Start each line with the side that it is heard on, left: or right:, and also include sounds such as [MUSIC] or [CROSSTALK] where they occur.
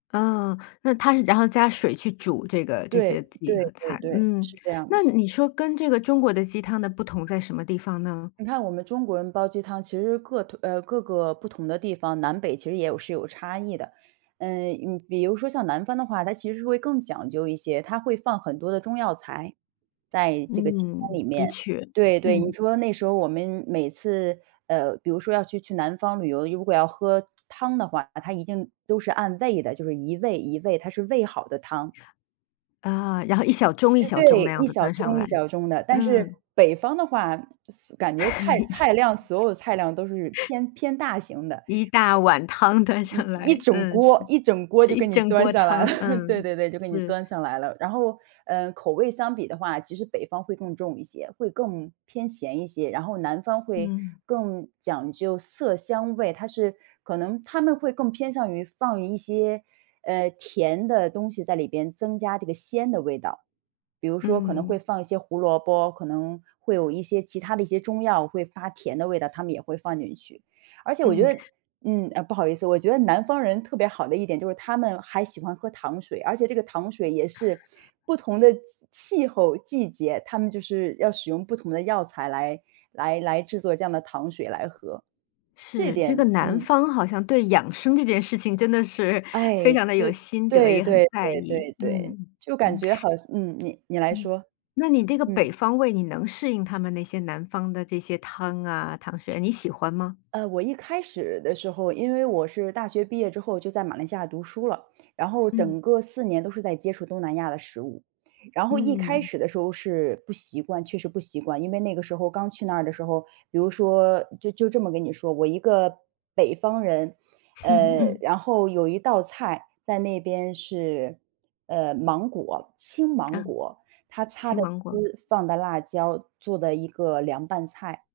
left: 啊，那他是然后加水去煮这个这些
right: 对，对
left: 鸡和
right: 对
left: 菜。
right: 对，
left: 嗯，
right: 是这样。
left: 那你说跟这个中国的鸡汤的不同，在什么地方呢？
right: 你看我们中国人煲鸡汤，其实各退呃，各个不同的地方，南北其实也有是有差异的。呃，你比如说像南方的话，它其实是会更讲究一些，它会放很多的中药材，在这个鸡汤
left: 嗯，
right: 里面。
left: 的确，
right: 对对，你
left: 嗯。
right: 说那时候我们每次呃，比如说要去去南方旅游，如果要喝汤的话，他一定都是按位的，就是一位、一位，他是煨好的汤。
left: 哦，然后一小盅一
right: 呃，
left: 小盅那
right: 对，
left: 样
right: 一
left: 子
right: 小
left: 端上
right: 盅一
left: 来，
right: 小盅的，但是
left: 嗯。
right: 北方的话，嘶感觉菜菜量所有的菜量都是
left: [CHUCKLES]
right: 偏偏大型的。
left: 一大碗汤端
right: 一
left: 上
right: 一
left: 来，
right: 整
left: 嗯，是。
right: 锅一整锅
left: 是
right: 就
left: 一
right: 给你
left: 整
right: 端
left: 锅
right: 上来了。
left: 汤，
right: [CHUCKLES] 对
left: 嗯，
right: 对对，就给你
left: 是。
right: 端上来了。然后，呃，口味相比的话，其实北方会更重一些，会更偏咸一些，然后南方会
left: 嗯。
right: 更讲究色香味，它是可能它们会更偏向于放一些，呃，甜的东西在里边，增加这个鲜的味道。比如说可能会
left: 嗯。
right: 放一些胡萝卜，可能会有一些其他的一些中药会发甜的味道，他们也会放进去。而且我觉
left: 嗯。
right: 得嗯，呃，不好意思，我觉得南方人特别好的一点，就是他们还喜欢喝糖水，而且这个糖水也是不同的气气候、季节，他们就是要使用不同的药材来来来制作这样的糖水来喝，这
left: 是，这个
right: 点
left: 南
right: 嗯。
left: 方好像对养生这件事情真的是，非
right: 哎，
left: 常地
right: 对，
left: 有心得，
right: 对
left: 也很
right: 对
left: 在
right: 对对
left: 意，
right: 对。
left: 嗯，
right: 就感
left: 嗯。
right: 觉好像嗯，你你来
left: 嗯，
right: 说。
left: 那你这个
right: 嗯。
left: 北方胃，你能适应他们那些南方的这些汤啊、糖水，你喜欢吗？
right: 呃，我一开始的时候，因为我是大学毕业之后，就在马来西亚读书了，然后
left: 嗯。
right: 整个4年都是在接触东南亚的食物。然后一开
left: 嗯。
right: 始的时候是不习惯，确实不习惯。因为那个时候刚去那儿的时候，比如说就就这么跟你说，我一个北方人，呃，
left: [CHUCKLES] 嗯。
right: 然后有一道菜在那边是，呃，芒果青芒
left: 啊，
right: 果。它擦
left: 青
right: 的
left: 芒果。
right: 丝，放的辣椒，做的一个凉拌菜。